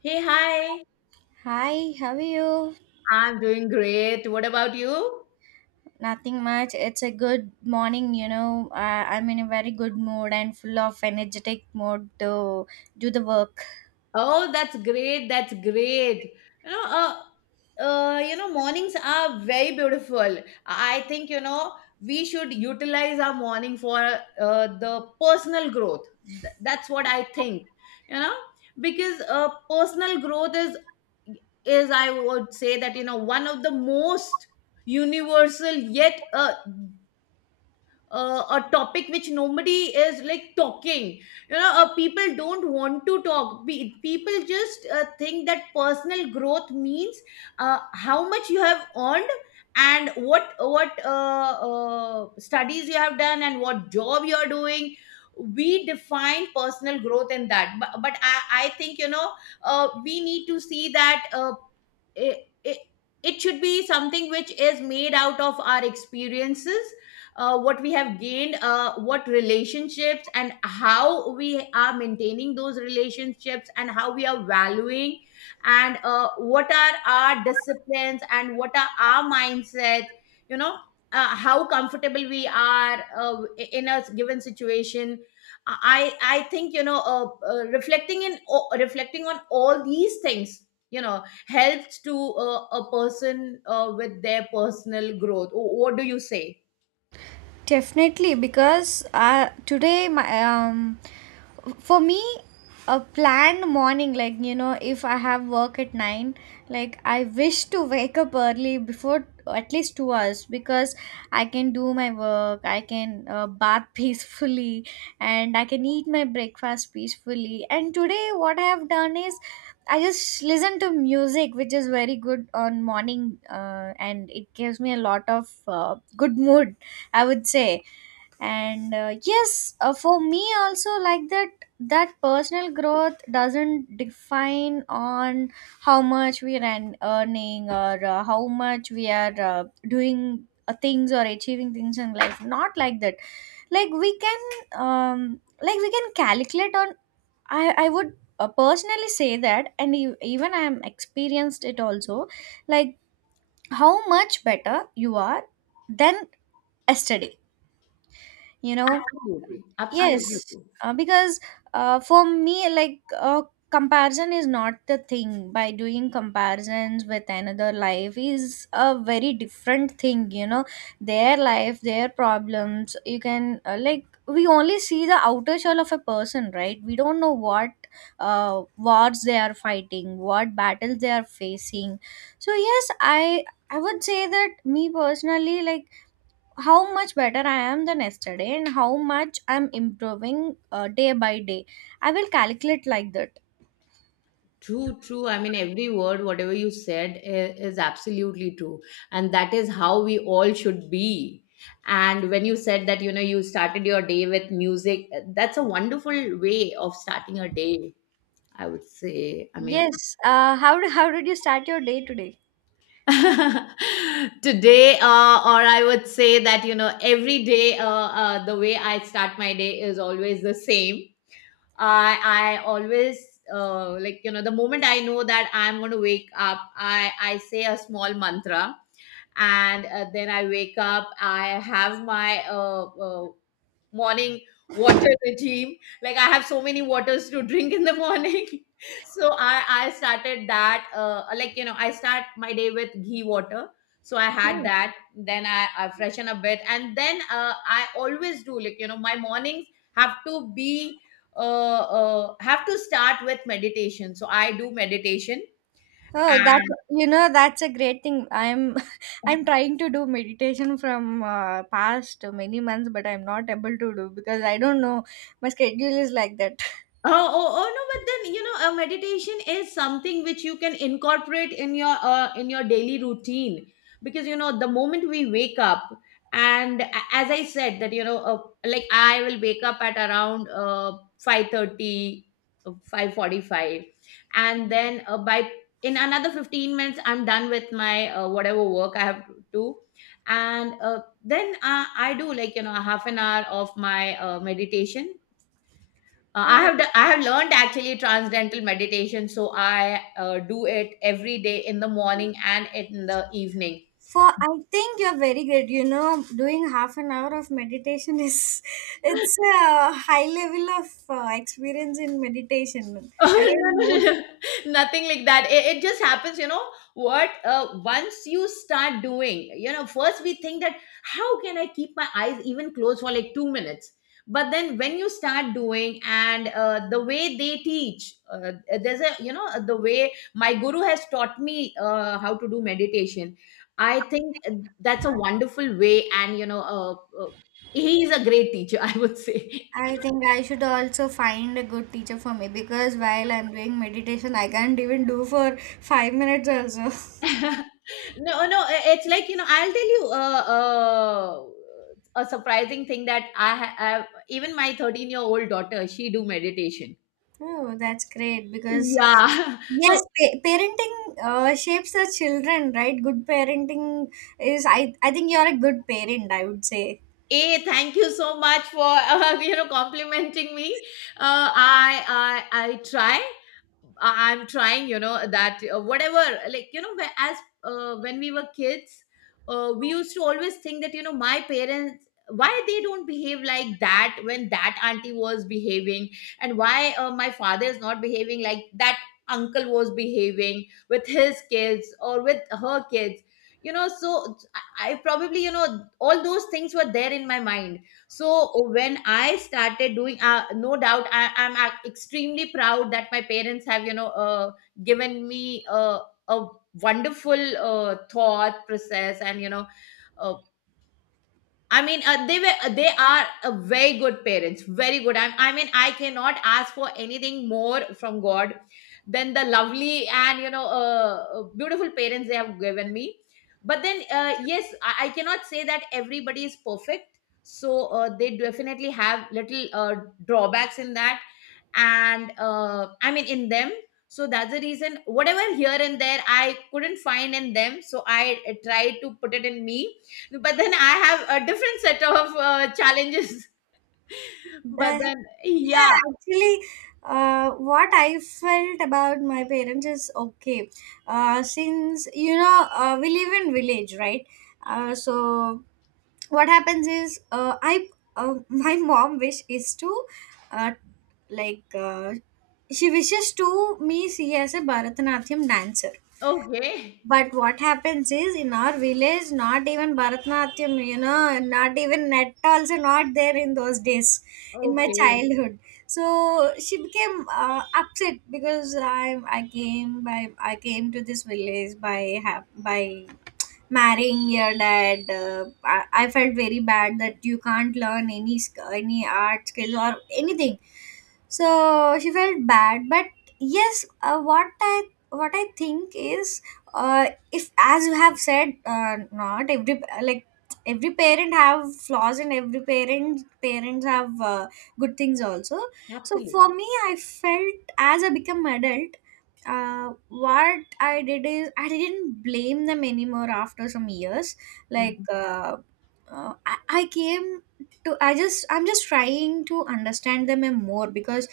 Hey, hi. Hi, how are you? I'm doing great. What about you? Nothing much. It's a good morning, you know. I'm in a very good mood and full of energetic mode to do the work. Oh, that's great. That's great. You know, uh, you know, mornings are very beautiful. I think, you know, we should utilize our morning for the personal growth. That's what I think, you know, because personal growth is, I would say you know, one of the most universal yet a topic which nobody is like talking, you know. People don't want to talk. People just think that personal growth means how much you have earned and what studies you have done and what job you are doing. We define personal growth in that, but I think, you know, we need to see that, uh, it, it, it should be something which is made out of our experiences, what we have gained, what relationships and how we are maintaining those relationships and how we are valuing, and what are our disciplines and what are our mindsets? You know, how comfortable we are in a given situation. I think, you know, reflecting on all these things, you know, helps to a person with their personal growth. What do you say? Definitely, because today my for me a planned morning, like you know, if I have work at 9, like I wish to wake up early before at least 2 hours because I can do my work, I can bath peacefully, and I can eat my breakfast peacefully. And today what I have done is I just listen to music, which is very good on morning, and it gives me a lot of good mood, I would say. And yes, for me also, like that, that personal growth doesn't define on how much we are earning, or how much we are doing things or achieving things in life. Not like that. Like we can like we can calculate on, I would personally say that, and even I am experienced it also, like how much better you are than yesterday, you know. Absolutely, absolutely Yes, true. Because for me, like comparison is not the thing. By doing comparisons with another life is a very different thing, you know. Their life, their problems, you can like we only see the outer shell of a person, right? We don't know what wars they are fighting, what battles they are facing. So yes, I would say that me personally, like how much better I am than yesterday and how much I'm improving day by day. I will calculate like that. True, true. I mean, every word, whatever you said, is absolutely true. And that is how we all should be. And when you said that, you know, you started your day with music, that's a wonderful way of starting a day, I would say. I mean, Yes. How how did you start your day today? today, or I would say that, you know, every day, the way I start my day is always the same. I always, like, you know, the moment I know that I'm going to wake up, I say a small mantra, and then I wake up. I have my morning water regime. Like, I have so many waters to drink in the morning. So I started that. Like, you know, I start my day with ghee water, so I had Oh. that. Then I freshen a bit, and then I always do, like, you know, my mornings have to be, have to start with meditation, so I do meditation. Oh, that's a great thing. I'm I'm trying to do meditation from past many months, but I'm not able to do because I don't know, my schedule is like that. Oh, oh, oh no. But then, you know, a meditation is something which you can incorporate in your, in your daily routine, because, you know, the moment we wake up, and as I said that, you know, like, I will wake up at around 5:30, 5:45, and then by, in another 15 minutes, I'm done with my, whatever work I have to do. And then I do, like, you know, half an hour of my meditation. I have learned, actually, transcendental meditation, so I do it every day in the morning and in the evening. For I think you're very good. You know, doing half an hour of meditation is it's a high level of experience in meditation. I Oh, no, don't know. no, no. Nothing like that. It just happens, you know. What Once you start doing, you know, first we think that, how can I keep my eyes even closed for like 2 minutes? But then when you start doing, and the way they teach, there's a, you know, the way my guru has taught me how to do meditation. I think that's a wonderful way. And, you know, uh, he is a great teacher, I would say. I think I should also find a good teacher for me, because while I'm doing meditation, I can't even do for 5 minutes also. No, no. It's like, you know, I'll tell you, a surprising thing, that have, even my 13-year-old year old daughter, she do meditation. Oh, that's great, because Yeah. yes, So, parenting shapes the children, right? Good parenting is I think you're a good parent, I would say. a, thank you so much for you know, complimenting me. I I try. I'm trying, you know, that whatever, like, you know, as when we were kids, we used to always think that, you know, my parents, why they don't behave like that when that auntie was behaving, and why my father is not behaving like that uncle was behaving with his kids or with her kids, you know. So I probably, you know, all those things were there in my mind. So when I started doing, no doubt I'm extremely proud that my parents have, you know, given me a wonderful thought process, and you know, uh, I mean, they are very good parents, very good. I mean, I cannot ask for anything more from God than the lovely, and you know, beautiful parents they have given me. But then, yes, I cannot say that everybody is perfect. So they definitely have little drawbacks in that, and I mean, in them. So that's the reason. Whatever here and there I couldn't find in them, so I tried to put it in me. But then I have a different set of challenges. But That, then, yeah. Yeah, actually, what I felt about my parents is okay. Since you know, we live in village, right? So what happens is, I my mom wish is to, uh, like, she wishes to me see as a Bharatanatyam dancer. Okay, But what happens is in our village, not even Bharatanatyam, you know, not even net also, not there in those days, in my okay. childhood. So she became upset, because I came to this village by marrying your dad. I felt very bad that you can't learn any any art skills or anything, so she felt bad. But yes, what I think is, uh, if, as you have said, not every, like, every parent have flaws and every parent parents have good things also. So for Absolutely. me, I felt, as I become adult, what I did is I didn't blame them anymore after some years. Like, Mhm. I came to I just I'm just trying to understand them more, because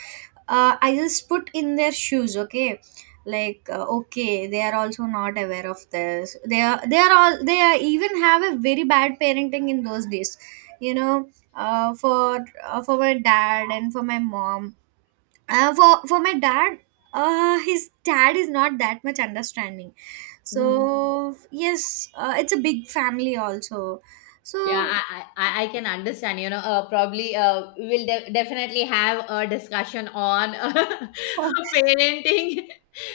I just put in their shoes. Okay, like okay, they are also not aware of this. They are all they are even have a very bad parenting in those days, you know. For my dad and for my mom, for my dad, his dad is not that much understanding. Mhm. So yes, it's a big family also. Yeah, So I can understand, you know. Probably we'll definitely have a discussion on parenting.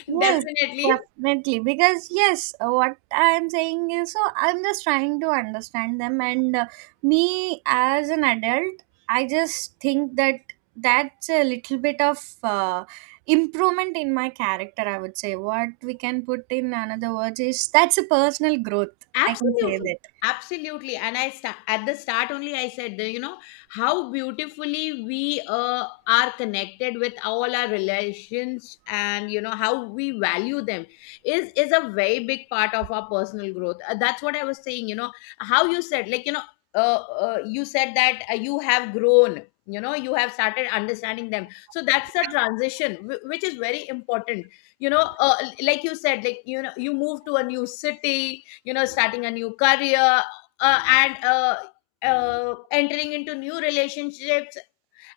yes, Definitely. definitely, because yes, what I'm saying is, so I'm just trying to understand them. And me as an adult, I just think that that's a little bit of uh, improvement in my character, I would say. What we can put in another words is, that's a personal growth, I can say Absolutely, that. absolutely. And I sta, at the start only, I said that, you know, how beautifully we are connected with all our relations, and, you know, how we value them is a very big part of our personal growth. That's what I was saying, you know, how you said, like, you know, uh, you said that you have grown. You know, you have started understanding them. So that's the transition, which is very important. You know, like you said, like, you know, you move to a new city, you know, starting a new career, and entering into new relationships,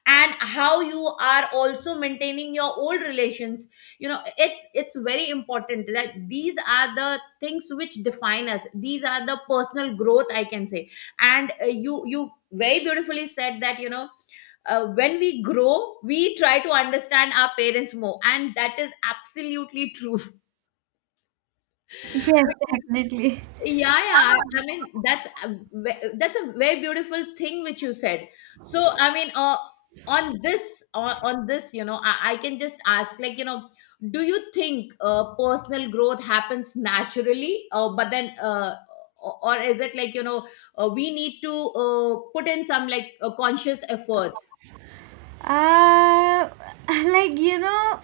and how you are also maintaining your old relations. You know, it's very important that these are the things which define us. These are the personal growth, I can say. And you, you very beautifully said that, you know, when we grow, we try to understand our parents more, and that is absolutely true. Yes, definitely. Yeah, yeah. I mean, that's a that's a very beautiful thing which you said. So, I mean, on this, you know, I can just ask, like, you know, do you think personal growth happens naturally, or is it like, you know, we need to put in some like conscious efforts? Uh, like you know,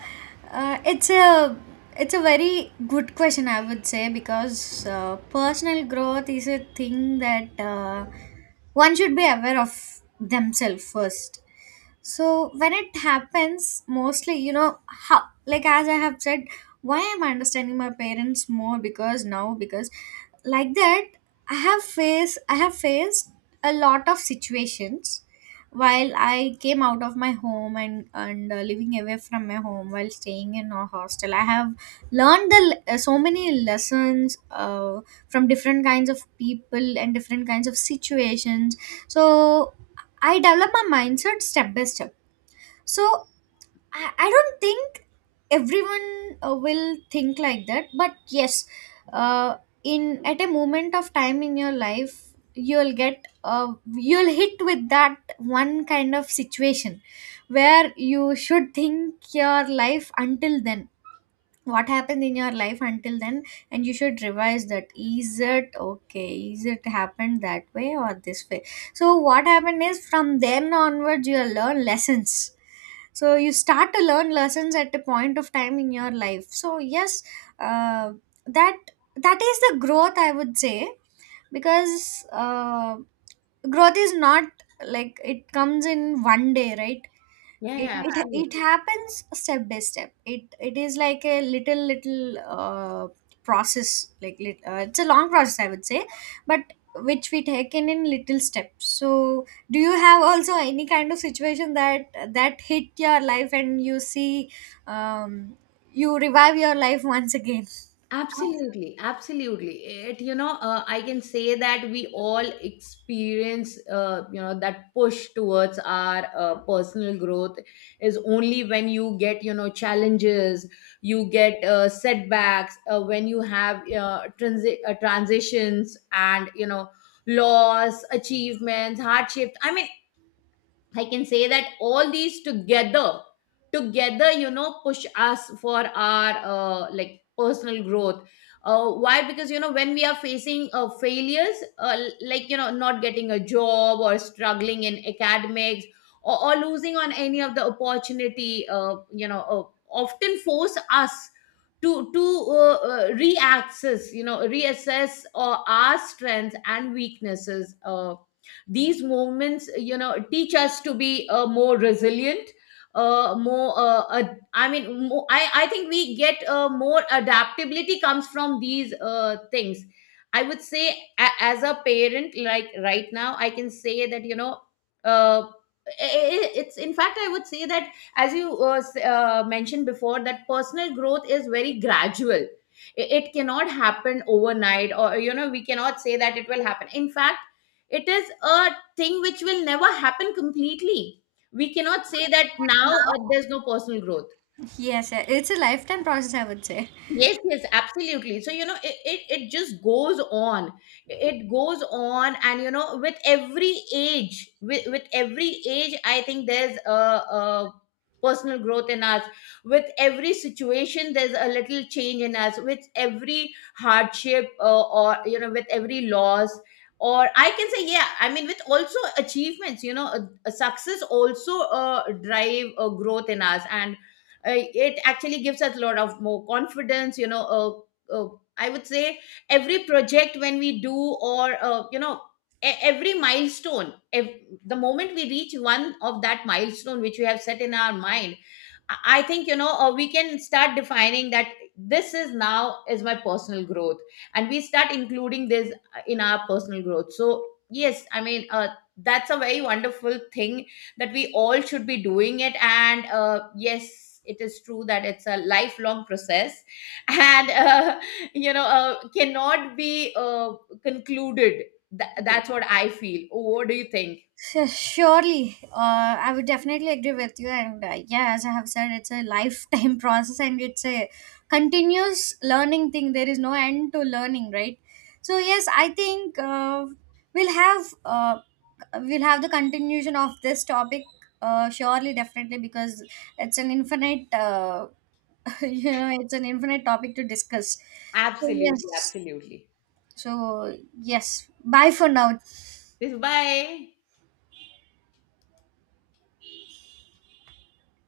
uh, it's a it's a very good question, I would say, because personal growth is a thing that one should be aware of themselves first. So when it happens, mostly, you know, how, like as I have said, why I'm understanding my parents more, because now, because like that, I have faced a lot of situations while I came out of my home, and living away from my home while staying in a hostel. I have learned the so many lessons from different kinds of people and different kinds of situations. So I developed my mindset step by step. So I don't think everyone will think like that, but yes, uh, in at a moment of time in your life, you'll get you'll hit with that one kind of situation, where you should think your life until then, what happened in your life until then, and you should revise that. Is it okay? Is it happened that way or this way? So what happened is, from then onwards, you learn lessons. So you start to learn lessons at a point of time in your life. So yes, uh, that that is the growth, I would say, because growth is not like it comes in one day, right? Yeah, it yeah, it absolutely. it happens step by step. It is like a little little process, like it's a long process, I would say, but which we take in little steps. So do you have also any kind of situation that hit your life, and you see, um, you revive your life once again? Absolutely, absolutely. It, you know, I can say that we all experience, you know, that push towards our personal growth is only when you get, you know, challenges, you get setbacks, when you have transitions, and, you know, loss, achievements, hardships. I mean, I can say that all these together, together, you know, push us for our like personal growth. Why? Because, you know, when we are facing failures, like, you know, not getting a job, or struggling in academics, or losing on any of the opportunity, often force us to reaccess, you know, reassess our strengths and weaknesses. These movements, you know, teach us to be more resilient, I mean, more, I think we get more adaptability comes from these things, I would say. As a parent, like right now I can say that, you know, uh, it's in fact, I would say, that as you mentioned before, that personal growth is very gradual. It cannot happen overnight, or, you know, we cannot say that it will happen. In fact, it is a thing which will never happen completely. We cannot say that now there's no personal growth. Yes, it's a lifetime process, I would say. Yes, yes, absolutely. So, you know, it just goes on. It goes on. And, you know, with every age, I think there's a personal growth in us. With every situation, there's a little change in us. With every hardship, or, you know, with every loss. Or I can say, yeah, I mean, with also achievements, you know, a success also drive a growth in us. And it actually gives us a lot of more confidence, you know. I would say, every project when we do, or you know, every milestone, the moment we reach one of that milestone which we have set in our mind, I think, you know, we can start defining that this is now is my personal growth, and we start including this in our personal growth. So yes, I mean, that's a very wonderful thing, that we all should be doing it. And yes, it is true that it's a lifelong process, and you know, cannot be concluded. That's what I feel. Oh, what do you think? Surely, I would definitely agree with you. And yeah, as I have said, it's a lifetime process, and it's a continuous learning thing. There is no end to learning, right? So yes, I think we'll have uh, we'll have the continuation of this topic. Surely, definitely, because it's an infinite, you know, it's an infinite topic to discuss. So Absolutely, yes, absolutely. so yes, bye for now. This. Bye.